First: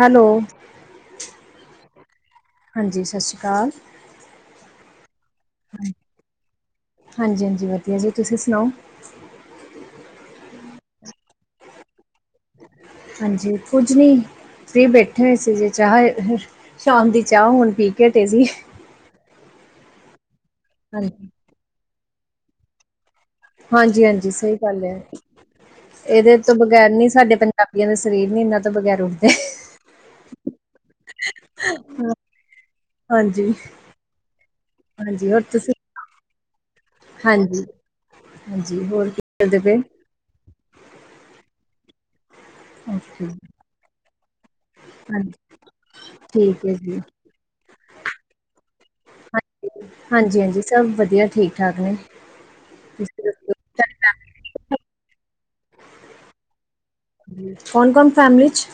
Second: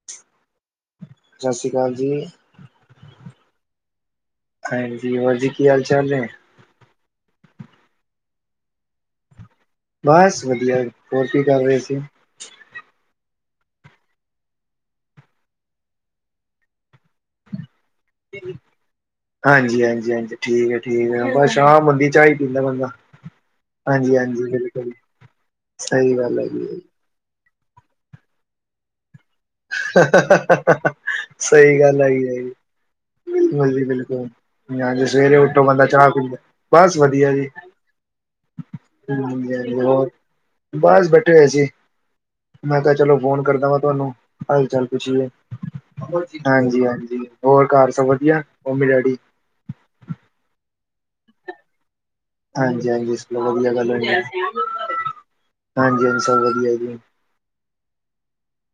Hello ਸਤਿ ਸ੍ਰੀ ਅਕਾਲ ਜੀ। ਕਾਲ ਹਾਂਜੀ ਹੋਰ ਜ਼ੀ ਕੀ ਹਾਲ-ਚਾਲ ਨੇ? ਹਾਂਜੀ-ਹਾਂਜੀ ਵਧੀਆ ਜੀ ਤੁਸੀਂ ਸੁਣਾਓ। ਬਸ ਵਧੀਆ ਹੋਰ ਕੀ ਕਰ ਰਹੇ ਸੀ? ਹਾਂਜੀ ਕੁਝ ਨਹੀਂ, ਫਰੀ ਬੈਠੇ ਹੋ ਇਸ ਜੇ ਚਾਹ ਸ਼ਾਮ ਦੀ ਚਾਹ ਹੁਣ ਪੀ ਕੇ ਹਟੇ ਸੀ ਹਾਂਜੀ ਹਾਂਜੀ ਹਾਂਜੀ ਠੀਕ ਹੈ ਠੀਕ ਏ ਹਾਂਜੀ ਆਪਾਂ ਸ਼ਾਮ ਹੁੰਦੀ ਚਾਹ ਈ ਪੀਂਦਾ ਬੰਦਾ। ਹਾਂਜੀ ਹਾਂਜੀ-ਹਾਂਜੀ ਹਾਂਜੀ ਸਹੀ ਗੱਲ ਬਿਲਕੁਲ ਐ ਸਹੀ ਇਹਦੇ ਗੱਲ ਤੋਂ ਹੈਗੀ ਬਗੈਰ ਹੈ ਨੀ ਸਾਡੇ ਪੰਜਾਬੀਆਂ ਦੇ ਸਰੀਰ ਨੀ ਇਹਨਾਂ ਤੋਂ ਬਗੈਰੋਂ ਸਹੀ ਗੱਲ ਹੈਗੀ ਆ। ਹਾਂਜੀ ਬਿਲਕੁਲ ਜੀ ਬਿਲਕੁਲ, ਹਾਂਜੀ ਸਵੇਰੇ ਹੋਰ ਉੱਠੋ ਤੁਸੀਂ ਬੰਦਾ ਚਾਹ ਪੀਦਾ। ਬਸ ਵਧੀਆ ਜੀ। ਹਾਂਜੀ ਹਾਂਜੀ ਹੋਰ ਕੀ ਕਰਦੇ ਪਏ ਹੂੰ ਬਸ ਬੈਠੇ ਹੋਏ ਸੀ। ਮੈਂ ਕਿਹਾ ਚਲੋ ਓਕੇ ਫੋਨ ਕਰਦਾ ਵਾਂ ਤੁਹਾਨੂੰ ਹਾਲ-ਚਾਲ ਪੁੱਛੀਏ। ਹਾਂਜੀ ਠੀਕ ਹੈ ਜੀ ਹਾਂਜੀ-ਹਾਂਜੀ ਹੋਰ ਘਰ ਸਭ ਵਧੀਆ, ਮੰਮੀ ਡੈਡੀ? ਹਾਂਜੀ-ਹਾਂਜੀ ਸਭ ਵਧੀਆ ਠੀਕ-ਠਾਕ ਨੇ। ਹਾਂਜੀ-ਹਾਂਜੀ ਤੁਸੀਂ ਇਸ ਦੱਸੋ? ਵਧੀਆ ਗੱਲ ਹੋਈ ਹੈ। ਹਾਂਜੀ, ਅਛਾ ਵਧੀਆ ਜੀ। ਕੌਣ-ਕੌਣ ਫੈਮਲੀ 'ਚ?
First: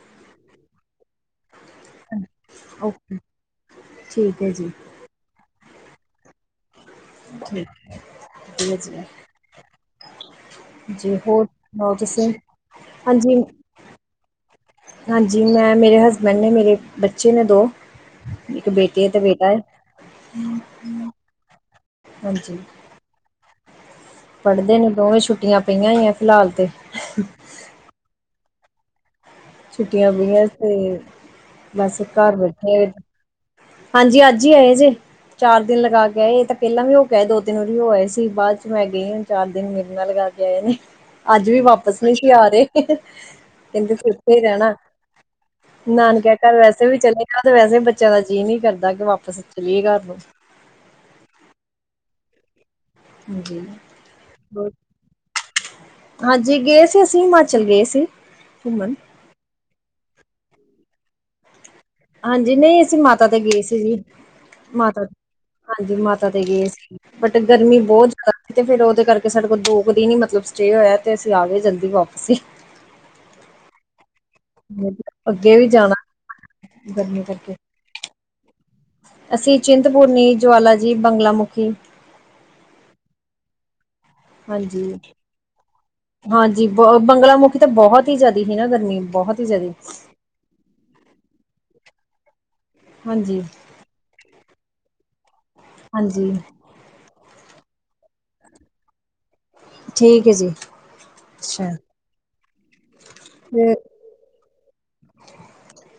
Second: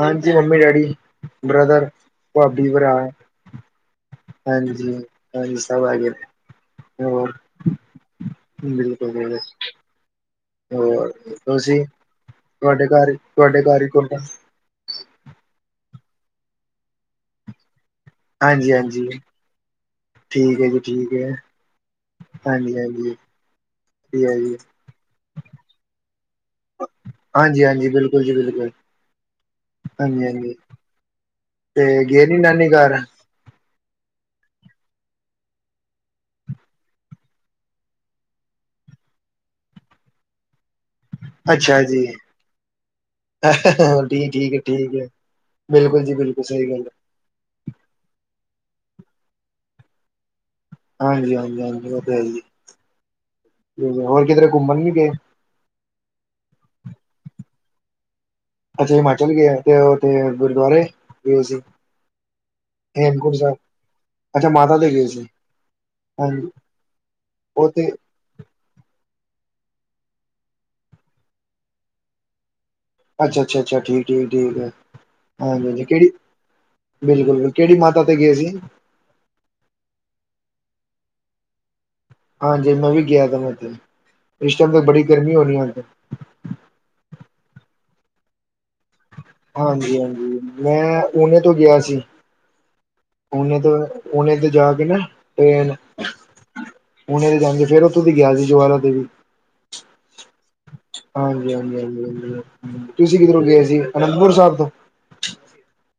ਹਾਂਜੀ ਮੰਮੀ-ਡੈਡੀ, ਬ੍ਰਦਰ, ਭਾਬੀ, ਭਰਾ ਓਕੇ ਠੀਕ ਹੈ ਜੀ ਹਾਂਜੀ ਹਾਂਜੀ ਸਭ ਆਗੇ ਨੇ। ਹੋਰ ਠੀਕ ਵਧੀਆ ਜੀ ਬਿਲਕੁਲ [unintelligible] ਹੋਰ ਤੁਸੀਂ, ਤੁਹਾਡੇ ਘਰ ਹਾਂਜੀ ਤੁਹਾਡੇ ਘਰ [unintelligible] ਹਾਂਜੀ ਮੈਂ ਮੇਰੇ ਹਸਬੈਂਡ ਨੇ ਮੇਰੇ ਬੱਚੇ ਨੇ ਦੋ ਇੱਕ ਬੇਟੀ ਹਾਂਜੀ-ਹਾਂਜੀ ਹੈ ਤੇ ਬੇਟਾ ਹੈ ਠੀਕ ਹੈ ਜੀ ਠੀਕ ਹੈ। ਹਾਂਜੀ ਹਾਂਜੀ-ਹਾਂਜੀ। ਪੜ੍ਹਦੇ ਨੇ ਦੋਵੇਂ ਛੁੱਟੀਆਂ ਪਈਆਂ ਹੋਈਆਂ। ਫਿਲਹਾਲ ਤੇ ਹਾਂਜੀ-ਹਾਂਜੀ ਬਿਲਕੁਲ-ਬਿਲਕੁਲ ਛੁੱਟੀਆਂ ਪਈਆਂ ਤੇ, ਤੇ ਬਸ ਗਏ ਘਰ ਨੀ ਨਾਨੀ ਬੈਠੇ ਘਰ ਹਾਂਜੀ ਅੱਜ ਈ ਆਏ ਜੇ। ਚਾਰ ਦਿਨ ਲਗਾ ਕੇ ਆਏ ਇਹ ਤਾਂ ਪਹਿਲਾ ਵੀ ਹੋ ਕੇ ਆ ਦੋ-ਤਿੰਨ ਵਾਰੀ ਹੋ ਆਏ ਸੀ ਬਾਅਦ ਚ ਮੈਂ ਗਈ ਸੀ ਚਾਰ ਦਿਨ ਮੇਰੇ ਨਾਲ ਲਗਾ ਕੇ ਆਏ ਨੇ। ਅੱਜ ਵੀ ਅੱਛਾ ਵਾਪਿਸ ਜੀ ਨਹੀਂ ਸੀ ਆ ਰਹੇ, ਕਹਿੰਦੇ ਠੀਕ ਏਥੇ ਈ ਠੀਕ ਹੈ ਰਹਿਣਾ, ਠੀਕ ਹੈ ਬਿਲਕੁਲ ਜੀ ਨਾਨਕਿਆ ਬਿਲਕੁਲ ਕਰ ਸਹੀ ਗੱਲ ਵੈਸੇ ਹੈ। ਵੀ ਚਲੇ ਤਾਂ ਵੈਸੇ ਬੱਚਿਆਂ ਦਾ ਜੀਅ ਨੀ ਕਰਦਾ ਕਿ ਵਾਪਸ ਚਲੀਏ ਘਰ ਨੂੰ। ਹਾਂਜੀ ਹਾਂਜੀ ਹਾਂਜੀ ਉਹ ਤਾਂ ਹੈ ਈ ਹਾਂਜੀ ਏ ਹੋਰ ਕਿਧਰੇ ਘੁੰਮਣ ਵੀ ਗਏ? ਹਾਂਜੀ, ਗਏ ਸੀ। ਅਸੀਂ ਹਿਮਾਚਲ ਗਏ ਸੀ। ਘੁੰਮਣ ਅੱਛਾ, ਹਿਮਾਚਲ ਗਿਆ। ਤੇ ਉਥੇ ਗੁਰਦੁਆਰੇ ਗਏ ਸੀ। ਹਾਂਜੀ, ਨਹੀਂ ਅਸੀਂ ਮਾਤਾ ਹੇਮਕੁੰਟ ਤੇ ਸਾਹਿਬ ਗਏ ਸੀ ਜੀ। ਅੱਛਾ ਦੇ ਮਾਤਾ ਗਏ ਤ- ਸੀ ਹਾਂਜੀ, ਮਾਤਾ ਤੇ ਹਾਂਜੀ ਗਏ ਸੀ। ਬਟ ਉਹ ਗਰਮੀ ਤੇ ਬਹੁਤ ਜ਼ਿਆਦਾ ਸੀ। ਤੇ ਫੇਰ ਉਹਦੇ ਕਰਕੇ ਸਾਡੇ ਕੋਲ ਦੋ ਕੁ ਦਿਨ ਹੀ, ਮਤਲਬ ਸਟੇ ਹੋਇਆ ਤੇ ਅਸੀਂ ਆ ਗਏ, ਜਲਦੀ ਵਾਪਸ ਹੀ। ਅੱਛਾ-ਅੱਛਾ, ਠੀਕ। ਠੀਕ-ਠੀਕ ਹੈ। ਅੱਗੇ ਵੀ ਹਾਂਜੀ-ਹਾਂਜੀ, ਜਾਣਾ ਕਿਹੜੀ ਗਰਮੀ ਬਿਲਕੁਲ ਕਰਕੇ ਕਿਹੜੀ ਮਾਤਾ ਤੇ ਗਏ ਸੀ। ਅਸੀਂ ਚਿੰਤਪੁਰਨੀ, ਜਵਾਲਾ ਜੀ, ਬੰਗਲਾ ਮੁੁਖੀ, ਹਾਂਜੀ, ਮੈਂ ਵੀ ਗਿਆ ਤ ਇੱਥੇ। ਹਾਂਜੀ-ਹਾਂਜੀ, ਬ ਬੰਗਲਾ ਮੁੁਖੀ ਤਾਂ ਬਹੁਤ ਹੀ ਜ਼ਿਆਦਾ ਸੀ, ਨਾ ਗਰਮੀ। ਬਹੁਤ ਹੀ ਜ਼ਿਆਦਾ ਹਾਂਜੀ-ਹਾਂਜੀ। ਮੈਂ, ਓਨੇ ਤੋਂ ਗਿਆ ਸੀ। ਹਾਂਜੀ ਉਹਨੇ ਤੇ ਜਾ ਕੇ ਨਾ ਟਰੇਨ ਹਾਂਜੀ ਔਤੇ ਜਾਂਗੇ ਫੇਰ, ਉਥੋਂ ਦੀ ਗਿਆ ਸੀ, ਜੁਵਾਲਾ ਦੇਵੀ। ਠੀਕ, ਹੈ ਜੀ। ਅੱਛਾ ਹਾਂਜੀ-ਹਾਂਜੀ, ਹ ਤੁਸੀਂ ਕਿਧਰੋਂ ਗਏ ਤੇ ਸੀ। ਅਨੰਦਪੁਰ ਸਾਹਿਬ ਤੋਂ?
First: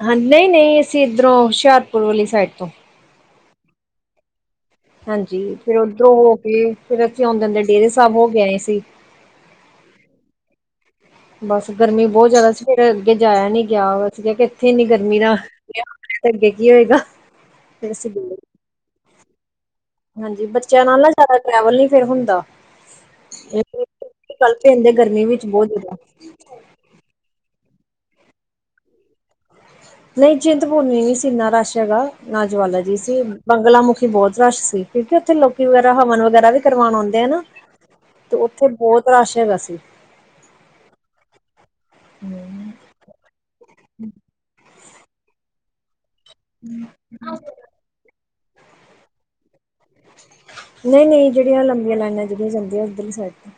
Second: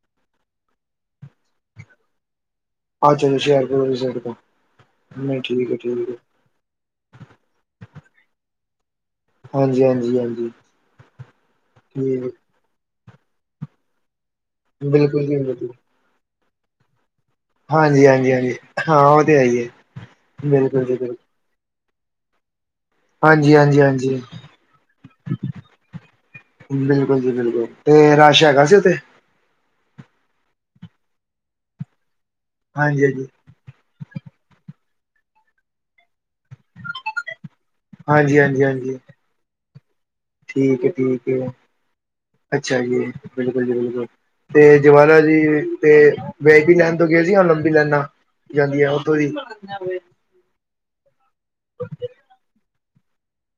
ਹਾਂਜੀ, ਨਹੀਂ-ਨਹੀਂ ਅਸੀਂ ਇੱਧਰੋਂ ਹੁਸ਼ਿਆਰਪੁਰ ਵਾਲੀ ਸਾਈਡ ਤੋਂ। ਅੱਛਾੇ। ਹੁਸ਼ਿਆਰਪੁਰੀ ਵਾਲੀ ਸਾਈਡ ਤੋਂ। ਹਾਂਜੀ, ਨਹੀਂ ਠੀਕ ਹੈ ਫੇਰ ਠੀਕ ਉਧਰੋਂ ਹੈ ਹੋ ਕੇ। ਫੇਰ ਅੱਥੇ ਆਉਂਦੇ ਅਸੀਂ ਡੇਰੇ ਸਾਹਿਬ ਹੋ ਕੇ ਆਏ ਸੀ। ਉਧਰੋਂ- ਹਾਂਜੀ ਹਾਂਜੀ ਹਾਂਜੀ ਬਸ ਗਰਮੀ ਜੀ ਬਹੁਤ ਜ਼ਿਆਦਾ ਸੀ, ਫੇਰ। ਅੱਗੇ ਜਾਇਆ ਨੀ ਗਿਆ। ਅਸੀਂ ਕਿਹਾ ਇੱਥੇ ਇੰਨੀ ਗਰਮੀ ਬਿਲਕੁਲ ਦਾ, ਜੀ ਵਿਹ ਤੇ ਅੱਗੇ ਕੀ ਹੋਏਗਾ। ਫਿਰ ਅਸੀਂ ਹਾਂਜੀ-ਹਾਂਜੀ ਗਏ ਹਾਂਜੀ, ਹਾਂ ਉਹ ਤੇ ਹੈ ਹੀ ਹੈ। ਹਾਂਜੀ, ਬੱਚਿਆਂ ਬਿਲਕੁਲ ਜੀ ਨਾਲ ਨਾ ਬਿਲਕੁਲ ਜ਼ਿਆਦਾ ਟ੍ਰੈਵਲ ਨੀ ਫੇਰ ਹੁੰਦਾ। ਹਾਂਜੀ ਚਲ ਹਾਂਜੀ ਹਾਂਜੀ ਪਦੇ ਕਲ ਤੇ ਐਨੀ ਗਰਮੀ ਵਿੱਚ ਬਹੁਤ ਬੁਰਾ ਹਾਲ ਸੀ। ਬਿਲਕੁਲ ਜੀ ਬਿਲਕੁਲ ਤੇ, ਰਸ਼ ਹੈਗਾ ਸੀ ਉੱਥੇ? ਨਹੀਂ, ਚਿੰਤਪੂਰਮੀ ਨਹੀਂ ਸੀ, ਇਨਾ ਰਸ਼ ਹੈਗਾ। ਨਾ ਜਵਾਲਾ ਜੀ ਹਾਂਜੀ ਸੀ। ਹਾਂਜੀ ਬੰਗਲਾ ਮੁੁਖੀ ਬਹੁਤ ਰਸ਼ ਸੀ। ਕਿਉਂਕਿ ਉੱਥੇ ਲੋਕੀ ਵਗੈਰਾ ਹਵਨ ਵਗੈਰਾ। ਵੀ ਕਰਵਾਉਣ ਆਉਂਦੇ ਆ ਨਾ, ਹਾਂਜੀ ਤੇ ਹਾਂਜੀ ਉੱਥੇ ਹਾਂਜੀ ਬਹੁਤ ਰਸ਼ ਹੈ, ਰਸਤੇ ਚ। ਠੀਕ ਹੈ- ਠੀਕ ਹੈ, ਅੱਛਾ ਜੀ, ਬਿਲਕੁਲ ਜੀ, ਬਿਲਕੁਲ ਤੇ ਜਵਾਲਾ ਜੀ, ਤੇ ਵੀ-ਆਈ-ਪੀ ਲੈਨ ਤੋਂ ਗਏ ਸੀ। ਲੰਬੀ ਲਾਈਨਾਂ ਚੱਲ ਆ ਉਓਦੋਂ ਦੀ। ਨਹੀਂ-ਨਹੀਂ ਜਿਹੜੀਆਂ ਲੰਬੀਆਂ ਲਾਈਨਾਂ ਜਿਹੜੀਆਂ ਜਾਂਦੀਆਂ ਉੱਧਰ ਹੀ ਸਾਈਡ।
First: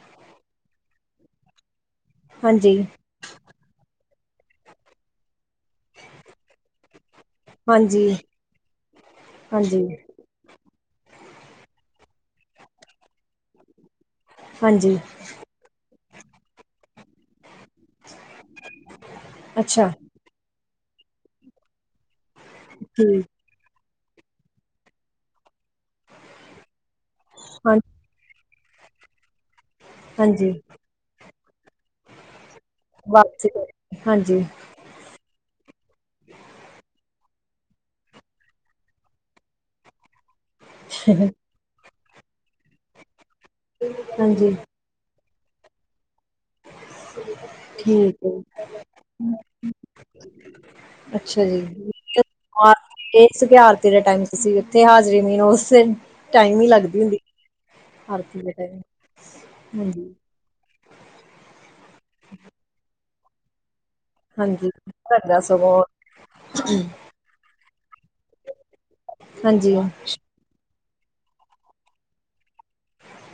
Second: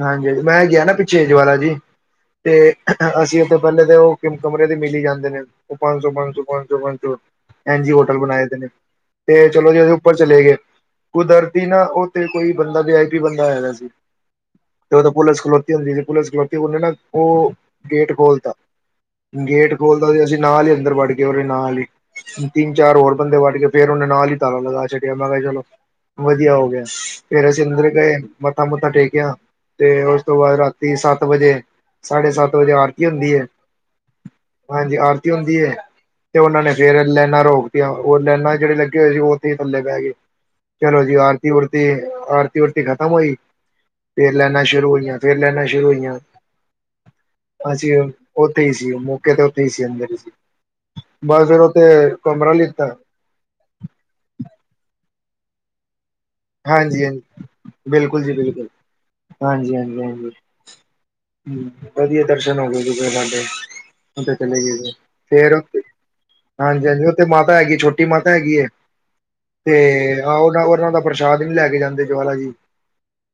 ਹਾਂਜੀ ਮੈਂ ਗਿਆ ਨਾ ਪਿੱਛੇ ਜਵਾਲਾ ਜੀ ਤੇ ਹਾਂਜੀ ਅਸੀਂ ਉੱਥੇ ਪਹਿਲੇ ਤੇ ਉਹ ਕਮਰੇ ਤੇ ਮਿਲੀ ਜਾਂਦੇ ਨੇ ਉਹ ਪੰਜ ਸੌ ਪੰਜ ਸੌ ਪੰਜ ਸੌ ਪੰਜ ਸੌ ਐਨਜੀ ਹਾਂਜੀ ਹੋਟਲ ਬਣਾਏ ਤੇ, ਨੇ ਤੇ ਚਲੋ ਜੀ ਹਾਂਜੀ ਉਹਦੇ ਉੱਪਰ ਚਲੇ ਗਏ। ਕੁਦਰਤੀ ਨਾ ਉਹ ਤੇ, ਕੋਈ ਬੰਦਾ ਵੀ ਆਈ ਪੀ ਬੰਦਾ ਆਇਆ ਹੋਇਆ ਸੀ। ਤੇ ਹਾਂਜੀ ਉਦੋਂ ਪੁਲਿਸ ਖਲੋਤੀ ਹੁੰਦੀ ਸੀ, ਪੁਲਿਸ ਖਲੋਤੀ ਉਹਨੇ ਨਾ, ਉਹ ਗੇਟ ਖੋਲਤਾ। ਗੇਟ ਅੱਛਾ ਖੋਲਦਾ ਸੀ। ਅਸੀਂ ਨਾਲ ਹੀ ਅੰਦਰ ਵੱੜ ਗੇ ਉਰੇ ਨਾਲ ਹੀ ਤਿੰਨ ਚਾਰ ਹੋਰ ਠੀਕ ਬੰਦੇ ਵੱੜ ਗਏ। ਫੇਰ ਉਹਨੇ ਨਾਲ ਹੀ ਤਾਲਾ ਲਗਾ ਛੱਡਿਆ। ਮੈਂ ਕਿਹਾ ਚਲੋ ਵਧੀਆ ਹੋ ਗਿਆ। ਫੇਰ ਅਸੀਂ ਹਾਂ ਅੰਦਰ ਗਏ। ਮੱਥਾ-ਸੂੱਥਾ ਟੇਕਿਆ? ਤੇ ਉਸ ਤੋਂ ਹਾਂਜੀ ਬਾਅਦ, ਰਾਤੀ ਸੱਤ ਵਜੇ, ਸਾਢੇ ਸੱਤ ਵਜੇ ਆਰਤੀ ਹੁੰਦੀ ਹੈ। ਵਾਪਸੀ ਕਰ- ਹਾਂਜੀ ਹਾਂਜੀ, ਆਰਤੀ ਹੁੰਦੀ ਹੈ। ਤੇ ਉਹਨਾ ਨੇ ਫੇਰ ਲੈਣਾ ਰੋਕ। ਉਹ ਲੈਨਾ ਚ ਜਿਹੜੇ ਲੱਗੇ ਹੋਏ ਸੀ। ਉਹ ਤੇ ਥੱਲੇ ਪੈ ਗਏ, ਚਲੋ ਜੀ ਆਰਤੀ- ਉਰਤੀ ਆਰਤੀ ੁਰਤੀ ਖਤਮ ਹੋਈ। ਫੇਰ ਹਾਂਜੀ ਲੈਣਾ ਸ਼ੁਰੂ ਹੋਈਆਂ- ਫੇਰ ਲੈਣਾ ਸ਼ੁਰੂ ਹੋਈਆਂ। ਹਾਂਜੀ, ਉਹ ਠੀਕ ਹੈ ਉਥੇ ਹੀ ਸੀ। ਉਹ ਮੁ ਮੌਕੇ ਤੇ ਉਥੇ ਹੀ ਸੀ, ਅੰਦਰ ਸੀ। ਅੱਛਾ, ਬਸ ਜੀ। ਫੇਰ ਉੱਥੇ [unintelligible] ਕਮਰਾ ਲਿੱਤਾ ਤੇਰਾ ਟਮਸੀਥੇ ਹ ਨਹੀਂ- ਨਹੀਂ ਉਸ ਦਿਨ ਹਾਂਜੀ- ਹਾਂਜੀ, ਬਿਲਕੁਲ ਜੀ ਆਰਤੀ ਦੇ ਬਿਲਕੁਲ ਟਾਈਮ ਹਾਂਜੀ- ਹਾਂਜੀ, ਹਾਂਜੀ। ਵਧੀਆ ਦਰਸ਼ਨ ਹੋ ਗਏ ਸੀ। ਜੀ ਸਾਡੇ। ਉਥੇ ਚਲੇ ਹਾਂਜੀ ਗਏ ਸੀ ਘਟਦਾ ਫੇਰ, ਸਗੋਂ ਹਾਂਜੀ- ਹਾਂਜੀ, ਉੱਥੇ ਮਾਤਾ ਹੈਗੀ ਹੈ, ਛੋਟੀ ਮਾਤਾ ਹੈਗੀ ਹੈ। ਹਾਂਜੀ, ਤੇ, ਆਹ ਉਹ ਉਹਨਾਂ ਦਾ, ਪ੍ਰਸ਼ਾਦ ਵੀ ਲੈ ਕੇ ਜਾਂਦੇ ਜਵਾਲਾ ਜੀ।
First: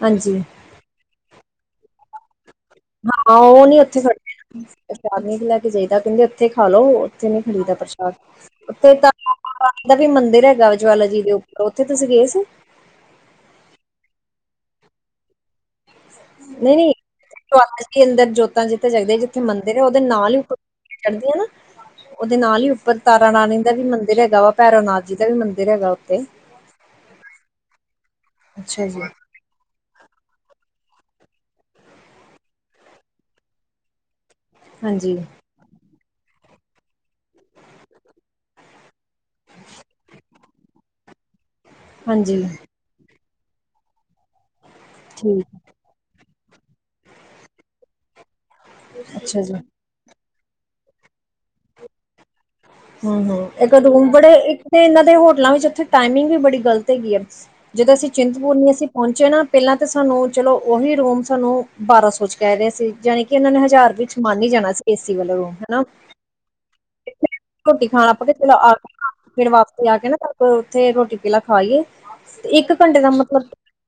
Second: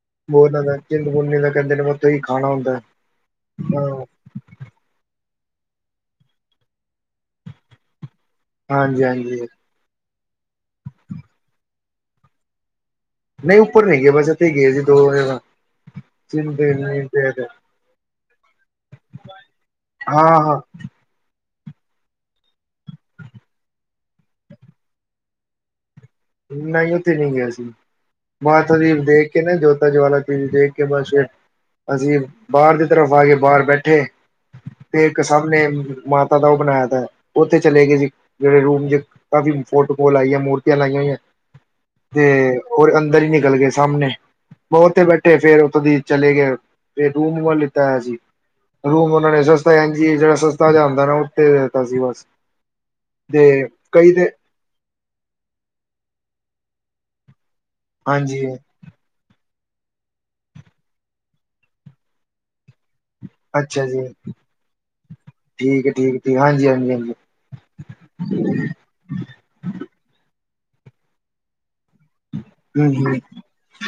ਹਾਂਜੀ। ਬਨਾਂ ਦਾ ਚਿੰਤਪੁਰਨੀ ਦਾ ਕਹਿੰਦੇ ਨੇ, ਮ ਤੁ ਉਥੇ ਹੀ ਖਾਣਾ ਹੁੰਦਾ। ਹਾਂ, ਉਹ ਨੀ ਉੱਥੇ ਹਾਂ ਫੜੇ [unintelligible] ਸ਼ਾਮੀ ਲੈ [unintelligible] ਕਹਿੰਦੇ ਉੱਥੇ ਖਾ ਲਓ ਉੱਥੇ ਨੀ ਖਰੀਦਾ ਪ੍ਰਸ਼ਾਦ ਉੱਥੇ ਹਾਂਜੀ ਹਾਂਜੀ ਤਾਂ ਵੀ ਮੰਦਿਰ ਹੈਗਾ ਜਵਾਲਾ ਜੀ ਦੇ ਉੱਪਰ ਉੱਥੇ ਤੁਸੀਂ ਗਏ ਸੀ ਨਹੀਂ ਉੱਪਰ ਨਹੀਂ ਗਿਆ ਬਸ ਇਥੇ ਹੀ ਗਏ ਜੀ ਦੋ ਦੋ ਜਗਾ ਚਿੰਦੇ ਨ [unintelligible] ੀ ਅੰਦਰ ਜੋਤਾਂ ਜਿੱਥ ਜਗਦੇ ਜਿੱਥੇ ਮੰਦਿਰ ਉਹਦੇ ਨਾਲ ਹੀ ਉ ਹਾਂ-ਹਾਂ ਚੜਦੀਆਂ ਨਾ ਉਹਦੇ ਨਾਲ ਹੀ ਉੱਪਰ ਤਾਰਾ ਰਣੀ ਦਾ ਵੀ ਮੰਦਿਰ ਹੈਗਾ ਵਾ ਭੈਰੋ ਨਾਥ ਜੀ ਦਾ ਵੀ ਮੰਦਿਰ ਹੈਗਾ ਉੱਥੇ। ਨਹੀਂ ਉੱਥੇ ਨਹੀਂੀ ਗਿਆ ਸੀ ਅੱਛਾ ਮਾਤਾਦੀਪ ਜੀ, ਦੇਖ ਕੇ ਨਾ ਜੋਤਾ ਜਾ ਚੀਜ਼ ਦੇਖ ਕੇ ਬਸ ਫਿਰ ਅਸੀਂ ਬਾਹਰ ਦੀ ਤਰਫ ਆ ਕੇ ਬਾਹਰ ਬੈਠੇ ਤੇ ਇੱਕ ਹਾਂਜੀ-ਹਾਂਜੀ ਸਾਮਣੇ ਨੇ ਮਾਤਾ ਦਾ ਉਹ ਬਣਾਇਆ ਤ ਉੱਥੇ ਚਲੇ ਗਏ ਜੀ ਜਿਹੜੇ ਰੂਮ ਜ ਕਾਫੀ ਫੋਟੋ ਕੋਲ ਆਈ ਮੂਰਤੀਆਂ ਲਾਈਆਂ ਹੋਈਆਂ ਤੇ ਉਹਦੇ ਅੰਦਰ ਹੀ ਨਿਕਲ ਗਏ ਸਾਹਾਮਣੇ ਮੋਰ ਤੇ ਬੈਠੇ ਫੇਰ ਠੀਕ ਉੱਥੋਂ ਦੀ ਚਲੇ ਗਏ ਫਰ ਦੂੰਹ ਨੂੰੂੰਹ ਲਿੱਤਾ ਹੋਇਆ ਸੀ ਰੂਮ ਉਹਨਾਂ ਅੱਛਾ ਨੇ ਜੀ। ਸਸਤਾ ਜਿਹੜਾ ਸਸਤਾਦਾ ਨਾ ਉੱਥ ਦਿੱਤਾ ਸੀ ਬ ਹਮ ਹਮ ਇੱਕ ਰੂਮ ਬੜੇ ਇੱਕੱ ਤੇ ਇਹਨਾ ਦੇ ਹੋਟਲਾਂ ਵਿੱਚ ਉੱਥੇ ਟਾਈਮਿੰਗ ਵੀ ਬੜੀ ਗਲਤ ਹੈਗੀ ਹੈ ਜਦੋਂ ਅਸੀਂ ਹਾਂਜੀ ਚਿੰਤਪੁਰਨੀ ਅਸੀਂ ਪਹੁੰਚੇ ਨਾ ਪਹਿਲਾਂ ਤਾਂ ਸਾਨੂੰ ਚਲੋ ਉਹੀ ਰੂਮ ਸਾਨੂੰ ਬਾਰਾਂ ਸੌ ਚ ਕਹਿ ਰਹੇ ਸੀ ਜਾਣੀ ਕਿ ਇਹਨਾਂ ਨੇ ਅੱਛਾ ਹਜ਼ਾਰ ਜੀ ਵਿੱਚ ਮਾਨ ਹੀ ਜਾਣਾ ਸੀ ਏਸੀ ਵੱਲੋਂ ਰੂਮ ਹਨਾ ਠੀਕ ਹੈ ਠੀਕ ਠੀਕ ਹਾਂਜੀ ਹਾਂਜੀ ਹਾਂਜੀ ਹਮ ਰੋਟੀ ਖਾਣਾ ਆਪਾਂ ਚਲੋ ਆ [unintelligible] ਫਿਰ ਵਾਪਸਤੇ ਆ ਕੇ ਨਾ ਉੱਥੇ ਰੋਟੀ ਪੀਲਾ ਖਾਏ ਇੱਕ ਘੰਟੇ ਦਾ ਹਮ ਮਤਲਬ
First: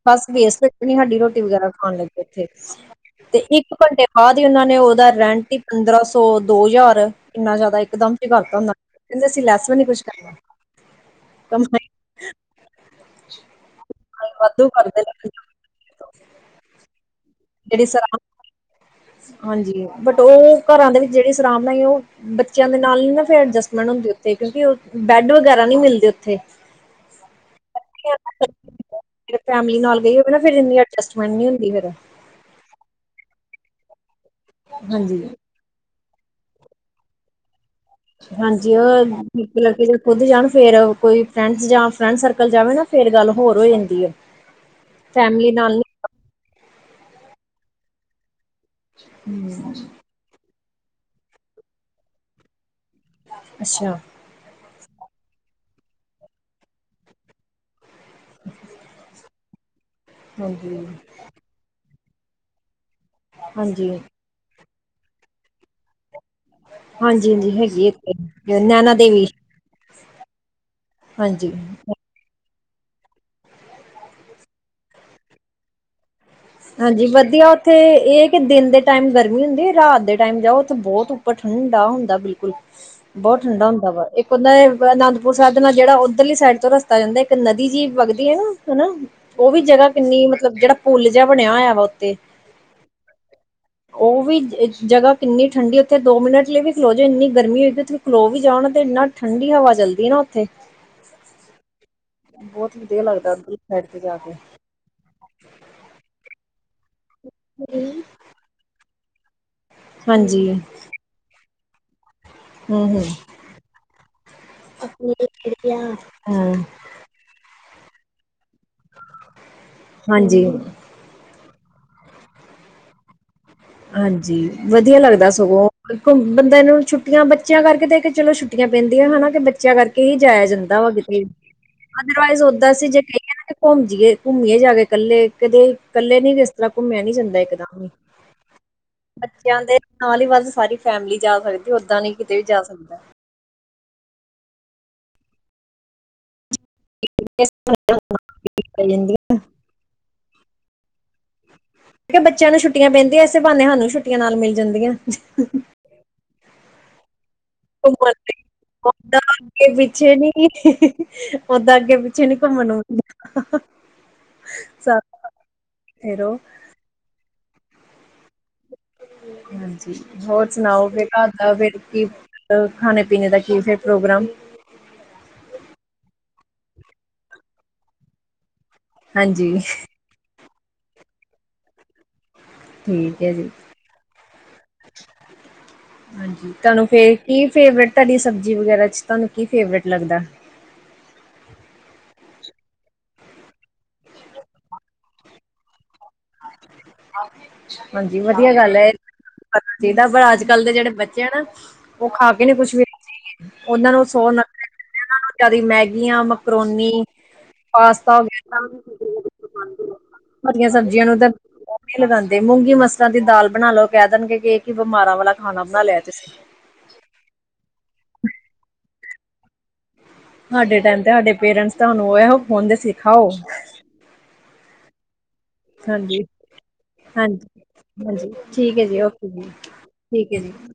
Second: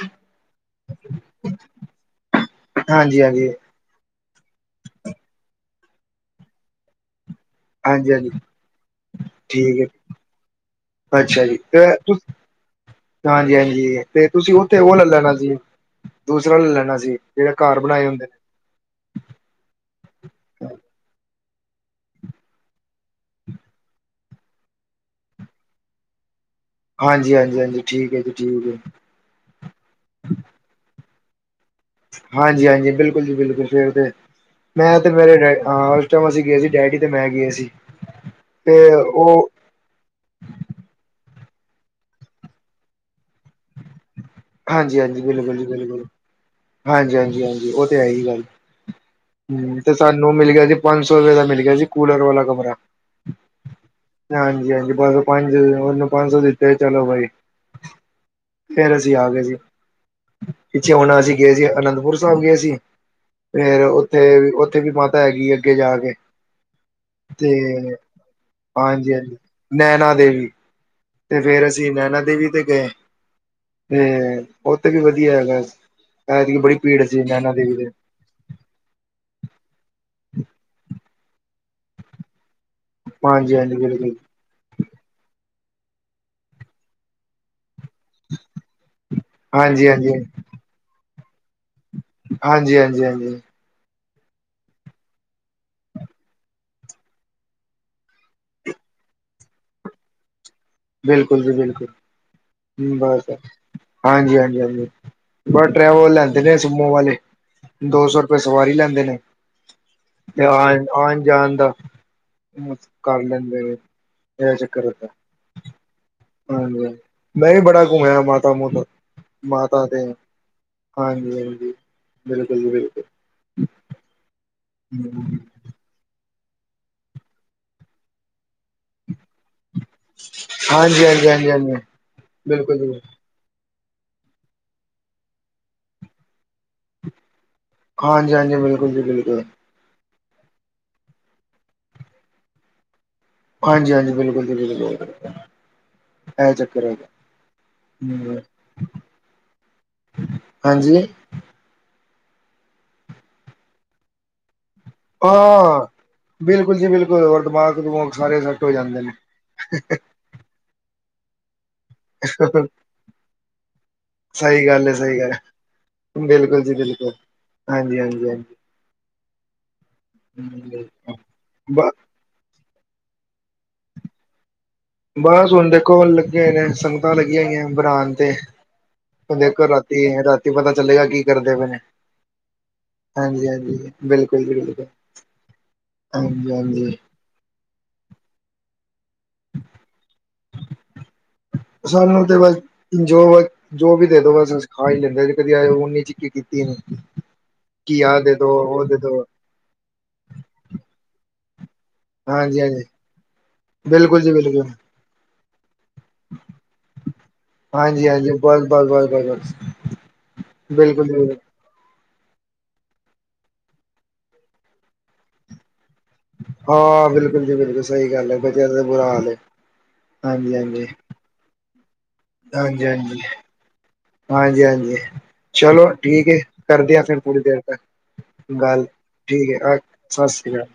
ਬਸ ਵੇਸਟ ਨੀ ਹਾਡੀ ਰੋਟੀ ਵਗੈਰਾ ਖਾਣ ਲੱਗੇ ਉੱਥੇ ਹਾਂਜੀ ਤੇ ਹਾਂਜੀ ਇੱਕ ਘੰਟੇ ਹਾਂ ਦੀ ਉਹਨਾਂ ਨੇ ਉਹਦਾ ਰੈਂਟ ਹੀ ਪੰਦਰਾਂ ਸੌ ਦੋ ਹਜ਼ਾਰ ਇੰਨਾ ਜ਼ਿਆਦਾ ਹਾਂਜੀ ਇਕਦਮ ਹਾਂਜੀ ਕਰਤਾ ਹੁੰਦਾ ਕਹਿੰਦੇ ਅਸੀਂ ਲੈਸ ਵੀ ਠੀਕ ਨੀ ਕੁਛ ਕਰਨਾ ਅੱਛਾ ਜੀ ਤੇ ਕਮਾਈ ਤੁ ਹਾਂਜੀ ਹਾਂਜੀ ਤੇ ਕਮਾਈ ਤੁਸੀਂ ਵਾਧੂ ਉੱਥੇ ਉਹ ਕਰਦੇ ਲੈ ਨੇ। ਲੈਣਾ ਸੀ ਦੂਸਰਾ ਲੈ ਲੈਣਾ ਸੀ ਜਿਹੜੇ ਘਰ ਜਿਹੜੀ ਬਣਾਏ ਸਰਾ ਹੁੰਦੇ ਹਾਂਜੀ ਬਟ ਉਹ ਨੇ ਘਰਾਂ ਦੇ ਵਿੱਚ ਜਿਹੜੀ ਆਰਾਮ ਨਾਲ ਬੱਚਿਆਂ ਦੇ ਨਾਲ ਨ ਨਾ ਫ ਅਜਸਟਮੈਂਟ ਹੁੰਦੀ ਉਥੇ ਕਿਉਂਕਿ ਉਹ ਬੈੱਡ ਵਗੈਰਾ ਨਹੀਂੀ ਮਿਲਦੇ ਉੱਥੇ ਹਾਂਜੀ ਹਾਂਜੀ ਹਾਂਜੀ ਠੀਕ ਹੈ ਜੀ ਠੀਕ ਹੈ [unintelligible] ਫੈਮਿਲੀ ਨਾਲ ਗਈ ਹੋਵੇ ਨਾ ਫਿਰ ਜਨੀ ਐਡਜਸਟਮੈਂਟ ਨਹੀਂੀ ਹੁੰ ਫਿਰ ਹਾਂਜੀ ਹਾਂਜੀ ਬਿਲਕੁਲ ਜੀ ਬਿਲਕੁਲ ਫਿਰ ਤੇ ਮੈਂ ਤੇ ਹਾਂਜੀ। ਮੇਰੇ ਜਦੋਂ ਅਸੀਂ ਗਏ ਸੀ ਡੈਡੀ ਤੇ ਮੈਂ ਗਏ ਸੀ। ਹਾਂਜੀ ਉਹ ਲੜਕੇ ਜਦ ਖੁੱਦ ਜਾਣ ਫੇਰ ਕੋਈ ਹਾਂਜੀ ਜਾਂ ਫਰੈਂਡ ਸਰਕਲ ਜਾਵੇ ਨਾ ਫੇਿਰ ਗੱਲ ਹੋਰ ਹੋ ਜਾਂਦੀ ਆ ਹਾਂਜੀ ਹਾਂਜੀ ਬਿਲਕੁਲ ਜੀ ਬਿਲਕੁਲ ਹਾਂਜੀ ਹਾਂਜੀ ਹਾਂਜੀ ਉਹ ਤੇ ਹੈ ਹੀ ਗੱਲ ਹਮ ਤੇ ਸਾਨੂੰ ਮਿਲ ਗਿਆ ਸੀ ਪੰਜ ਸੌ ਰੁਪਏ ਦਾ ਮਿਲ ਗਿਆ ਸੀ ਕੂਲਰ ਵਾਲਾ ਕਮਰਾ ਅੱਛਾ ਹਾਂਜੀ ਹਾਂਜੀ ਬ ਪੰਜ ਉਹਨੂੰ ਪੰਜ ਸੌ ਦਿੱਤੇ ਚਲੋ ਬਾਈ ਫੇਰ ਅਸੀਂ ਆ ਗਏ ਸੀ ਹਾਂਜੀ। ਪਿੱਛੇ ਹੁਣ ਅਸੀਂ ਗਏ ਸੀ ਅਨੰਦਪੁਰ ਸਾਹਿਬ ਗਏ ਸੀ ਫੇਿਰ ਹਾਂਜੀ, ਹਾਂਜੀ, ਉੱਥੇ ਉੱਥੇ ਵੀ ਮਾਤਾ ਹੈਗੀ ਅੱਗੇ ਜਾ ਕੇ ਹਾਂਜੀ ਤੇ ਹਾਂਜੀ ਹੈਗੀ ਇਥੇ ਹਾਂਜੀ ਹਾਂਜੀ ਨੈਣਾ ਦੇਵੀ ਤੇ ਹਾਂਜੀ ਫੇਰ ਅਸੀਂ ਨੈਣਾ ਦੇਵੀ ਤੇ ਤੇ ਉਹ ਤੇ ਵੀ ਵਧੀਆ ਹੈਗਾ ਐਤਕੀ ਬੜੀ ਭੀੜ ਹਾਂਜੀ ਸੀ ਵਧੀਆ ਨੈਨਾ ਉੱਥੇ ਦੇਵੀ ਦੇ ਇਹ ਕਿ ਦਿਨ ਦੇ ਟਾਈਮ ਗਰਮੀ ਹੁੰ ਰਾਤ ਦੇ ਟਾਈਮ ਜਾਓ ਉਥੇ ਬਹੁਤ ਉੱਪਰ ਠੰਡਾ ਹੁੰਦਾ ਬਿਲਕੁਲ ਬਹੁਤ ਹਾਂਜੀ ਠੰਡਾ ਹਾਂਜੀ ਹੁੰਦਾ ਵਾ ਬਿਲਕੁਲ ਇੱਕ ਹੁੰਦਾ ਅਨੰਦਪੁਰ ਸਾਧ ਨਾਲ ਜਿਹੜਾ ਉੱਧਰਲੀ ਸਾਈਡ ਤੋਂ ਰਸਤਾ ਜਾਂਦਾ ਇੱਕ ਨਦੀ ਜੀ ਵਗਦੀ ਹੈ ਨਾ ਹਨਾ ਉਹ ਵੀ ਜਗ੍ਹਾ ਹਾਂਜੀ ਹਾਂਜੀ ਕਿੰਨੀ ਮਤਲਬ ਜਿਹੜਾ ਪੁਲ ਜਿਹਾ ਬਣਿਆ ਹੋਇਆ ਵਾ ਹਾਂਜੀ ਹਾਂਜੀ ਹਾਂਜੀ ਉਹ ਵੀ ਜਗ੍ਹਾ ਕਿੰਨੀ ਠੰਢਡੀ ਉੱਥੇ ਦੋ ਮਿੰਟ ਲਈ ਵੀ ਖਲੋ ਜੇ ਇੰਨੀ ਗਰਮੀ ਹੋਈਗੀ ਉੱਥੇ ਖਲੋ ਵੀ ਜਾਓ ਤੇ ਇੰਨਾ ਠੰਢਡੀ ਹਵਾ ਚੱਲਦੀ ਨਾ ਉੱਥੇ ਬਿਲਕੁਲ ਜੀ ਬਹੁਤ ਬਿਲਕੁਲ। ਵਧੀਆ ਬਸ ਲੱਗਦਾ ਉੱਧਰਲੀ ਸਾਈਡ ਤੇ ਜਾ ਕੇ ਹਾਂਜੀ ਹਾਂਜੀ ਹਾਂਜੀ ਬਸ ਟਰੈਵਲ ਲੈਂਦਾ। ਦੇ ਨੇ ਸੁਮੋ ਵਾਲੇ ਦੋ ਸੌ ਰੁਪਏ ਸਵਾਰੀ ਲੈਂਦੇ ਨੇ। ਤੇ ਹਾਂਜੀ ਆ ਆਉਣ ਜਾਣ ਦਾ ਉਹ ਹੂੰ ਹੂੰ ਕਰ ਲੈਂਦੇ ਨੇ ਇਹ ਚੱਕਰ ਹੈਗਾ। ਹਾਂ ਬੜਾ ਘੁੰਮਿਆ ਮਾਤਾ ਮੁਤਾ ਮਾਤਾ ਦੇ ਹਾਂਜੀ ਹਾਂਜੀ ਹਾਂਜੀ। ਬਿਲਕੁਲ ਜੀ ਬਿਲਕੁਲ। ਹਾਂਜੀ ਵਧੀਆ ਲੱਗਦਾ ਸਗੋਂ। ਬੰਦੇ ਨੂੰ ਛੁੱਟੀਆਂ ਬੱਚਿਆਂ ਕਰਕੇ ਦੇ ਕੇ ਚਲੋ ਛੁੱਟੀਆਂ ਪੈਂਦੀਆਂ ਹੈ ਨਾ। ਬੱਚਿਆਂ ਕਰਕੇ ਹੀ ਜਾਇਆ ਜਾਂਦਾ ਵਾ ਹਾਂਜੀ ਕਿਤੇ ਹਾਂਜੀ ਹਾਂਜੀ ਹਾਂਜੀ ਅਦਰਵਾਈਜ਼ ਓਦਾਂ ਬਿਲਕੁਲ ਅਸੀਂ ਜੀ ਜੇ ਕਹੀਏ ਨਾ। ਘੁੰਮ ਜਈਏ ਘੁੰਮੀਏ ਜਾ ਕੇ ਕੱਲੇ ਕਦੇ ਕੱਲੇ ਨੀ ਇਸ ਤਰ੍ਹਾਂ ਘੁੰਮਿਆ ਨੀ ਜਾਂਦਾ ਇਕਦਮ ਹੀ। ਜੀ ਬਿਲਕੁਲ ਜੀ ਬਿਲਕੁਲ। ਬੱਚਿਆਂ ਦੇ ਨਾਲ ਹੀ ਬਸ ਸਾਰੀ ਫੈਮਲੀ ਜਾ ਸਕਦੀ ਓਦਾਂ ਨ ਕਿਤੇ ਵੀ ਜਾ ਸਕਦਾ ਹਾਂਜੀ ਹਾਂਜੀ ਬਿਲਕੁਲ ਜੀ ਬਿਲਕੁੱਲ। ਇਹ ਚੱਕਰ ਇਸ ਹੈਗਾ ਪੈ ਜਾਂਦੀਆਂ ਮੈਂ ਹਾਂਜੀ। ਬੱਚਿਆਂ ਨੂੰ ਛੱਟੀਆਂ ਪੈਂਦੀਆਂ ਇਸ ਬਾਨੇ ਸਾਨ ਛੁੱਟੀਆਂ ਨਾਲ ਮਿਲਦੀ। ਹਾਂ, ਬਿਲਕੁਲ ਜੀ, ਬਿਲਕੁਲ ਹੋਰ? ਦਿਮਾਗ ਘੁੰਮਣ ਦਮੂਗ ਸਾਰੇ ਲਈ। ਸੱਟ ਹੋ ਜਾਂਦੇ ਨੇ। ਓਦਾਂ ਅੱਗੇ ਪਿੱਛੇ ਨੀ ਓਦਾਂ ਅੱਗੇ ਪਿੱਛੇ ਨੀ ਘੁੰਮਣ ਆਉਦਾ। ਸਹੀ ਗੱਲ ਹੈ ਸਹੀ ਗੱਲ ਫਿਰੋ। ਬਿਲਕੁਲ ਜੀ ਬਿਲਕੁਲ ਹਾਂਜੀ ਹਾਂਜੀ ਹ। ਹਾਂਜੀ ਹੋਰ ਹਾਂਜੀ ਸੁਣਾਓ ਫਿਰ ਘਰ ਦਾ ਫਿਰ ਬ ਕੀ? ਖਾਣੇ ਪੀਣੇ ਦਾ ਕੀ ਫਿਰ ਪ੍ਰੋਗਰਾਮ? ਬਸ ਹੁਣ ਦੇਖੋ ਕੋੋਲ ਲੱਗੇ ਹੋਏ ਨੇ ਸੰਗਤਾਂ ਲੱਗੀਆਂ ਹੋਈਆਂ ਬਣਾਣ ਤੇ ਹ ਹਾਂਜੀ ਦੇਖੋ ਰਾਤੀ ਰਾਤੀ ਪਤਾ ਚੱਲੇਗਾ ਕੀ ਕਰਦੇ ਪਏ ਨੇ। ਠੀਕ ਹੈ ਹਾਂਜੀ ਜੀ ਹਾਂਜੀ ਬਿਲਕੁਲ ਬਿਲਕੁਲ। ਹਾਂਜੀ ਤੁਹਾਨੂੰ ਫਿਰ ਕੀ ਫੇਵਰੇਟ ਤੁਹਾਡੀ ਸਬਜ਼ੀ ਵਗੈਰਾ ਚ। ਤੁਹਾਨੂੰ ਕੀ ਫੇਵਰੇਟ ਲੱਗਦਾ? ਸਾਨੂੰ ਤੇ ਬਸ ਜੋ ਜੋ ਵੀ ਦੇ ਦੋ ਬਸ ਖਾ ਹੀ ਲੈਂਦੇ ਕਦੇ ਐ ਓ ਨੀ। ਕੀ ਆਹ ਹਾਂਜੀ ਦੇ ਦੋ ਵਧੀਆ ਗੱਲ ਉਹ ਹੈ ਇਹ। ਦੇ ਦੋ ਪਤਾ ਚਾਹੀਦਾ ਪਰ ਅੱਜ ਕੱਲ੍ਹ ਦੇ ਜਿਹੜੇ ਬੱਚੇ ਆ ਨਾ ਉਹ ਖਾ ਕੇ ਨ ਹਾਂਜੀ ਕੁਛ ਹਾਂਜੀ ਵੀ ਉਹਨਾਂ ਨੂੰ ਬਿਲਕੁਲ ਸੌ ਜੀ ਨ ਬਿਲਕੁਲ ਨੂੰ ਜਿਆ ਮੈ [unintelligible] ਕੀ ਆ ਮੈਕਰੋਨੀ। ਹਾਂਜੀ ਪਾਸਤਾ ਹਾਂਜੀ ਵਗੈਰਾ ਬਸ ਬਸ ਬਸ ਬਸ ਬਸ ਵਰਗੀਆਂ ਸਬਜ਼ੀਆਂ ਬਿਲਕੁਲ ਜੀ ਨੂੰ ਉਧਰ ਬਿਲਕੁਲ ਨੀ ਲਗਾਉਂਦੇ ਮੂੰਗੀ ਮਸਰਾਂ ਦੀ ਦਾਲ ਬਣਾ ਲੋ ਕਹਿ ਦੇਣਗੇ ਕਿ ਇਹ ਕੀ ਬਿਮਾਰਾਂ ਵਾਲਾ ਖਾਣਾ ਬਣਾ ਲਿਆ। ਤੁਸੀਂ ਹਾਂ, ਬਿਲਕੁਲ ਜੀ, ਬਿਲਕੁਲ, ਸਹੀ ਗੱਲ ਹੈ ਬੱਚਿਆਂ ਦਾ ਬੁਰਾ ਹਾਲ ਏ। ਸਾਡੇ ਟਾਈਮ ਤੇ ਸਾਡੇ ਪੇਰੈਂਟਸ ਸਾਨੂੰ ਇਹੋ ਕਹਿੰਦੇ ਹਾਂਜੀ ਸੀ ਹਾਂਜੀ ਖਾਓ। ਹਾਂਜੀ ਹਾਂਜੀ ਚਲੋ ਹਾਂਜੀ ਠੀਕ ਹੈ ਕਰਦੇ ਆਂ ਫਿਰ ਥੋੜੀ ਹਾਂਜੀ ਦੇਰ ਤੱਕ। ਹਾਂਜੀ ਠੀਕ ਹੈ ਗੱਲ ਜੀ ਓਕੇ ਠੀਕ ਜੀ ਹੈ ਆ ਸਤਿ ਠੀਕ ਹੈ ਸ੍ਰੀ ਜੀ ਅਕਾਲ।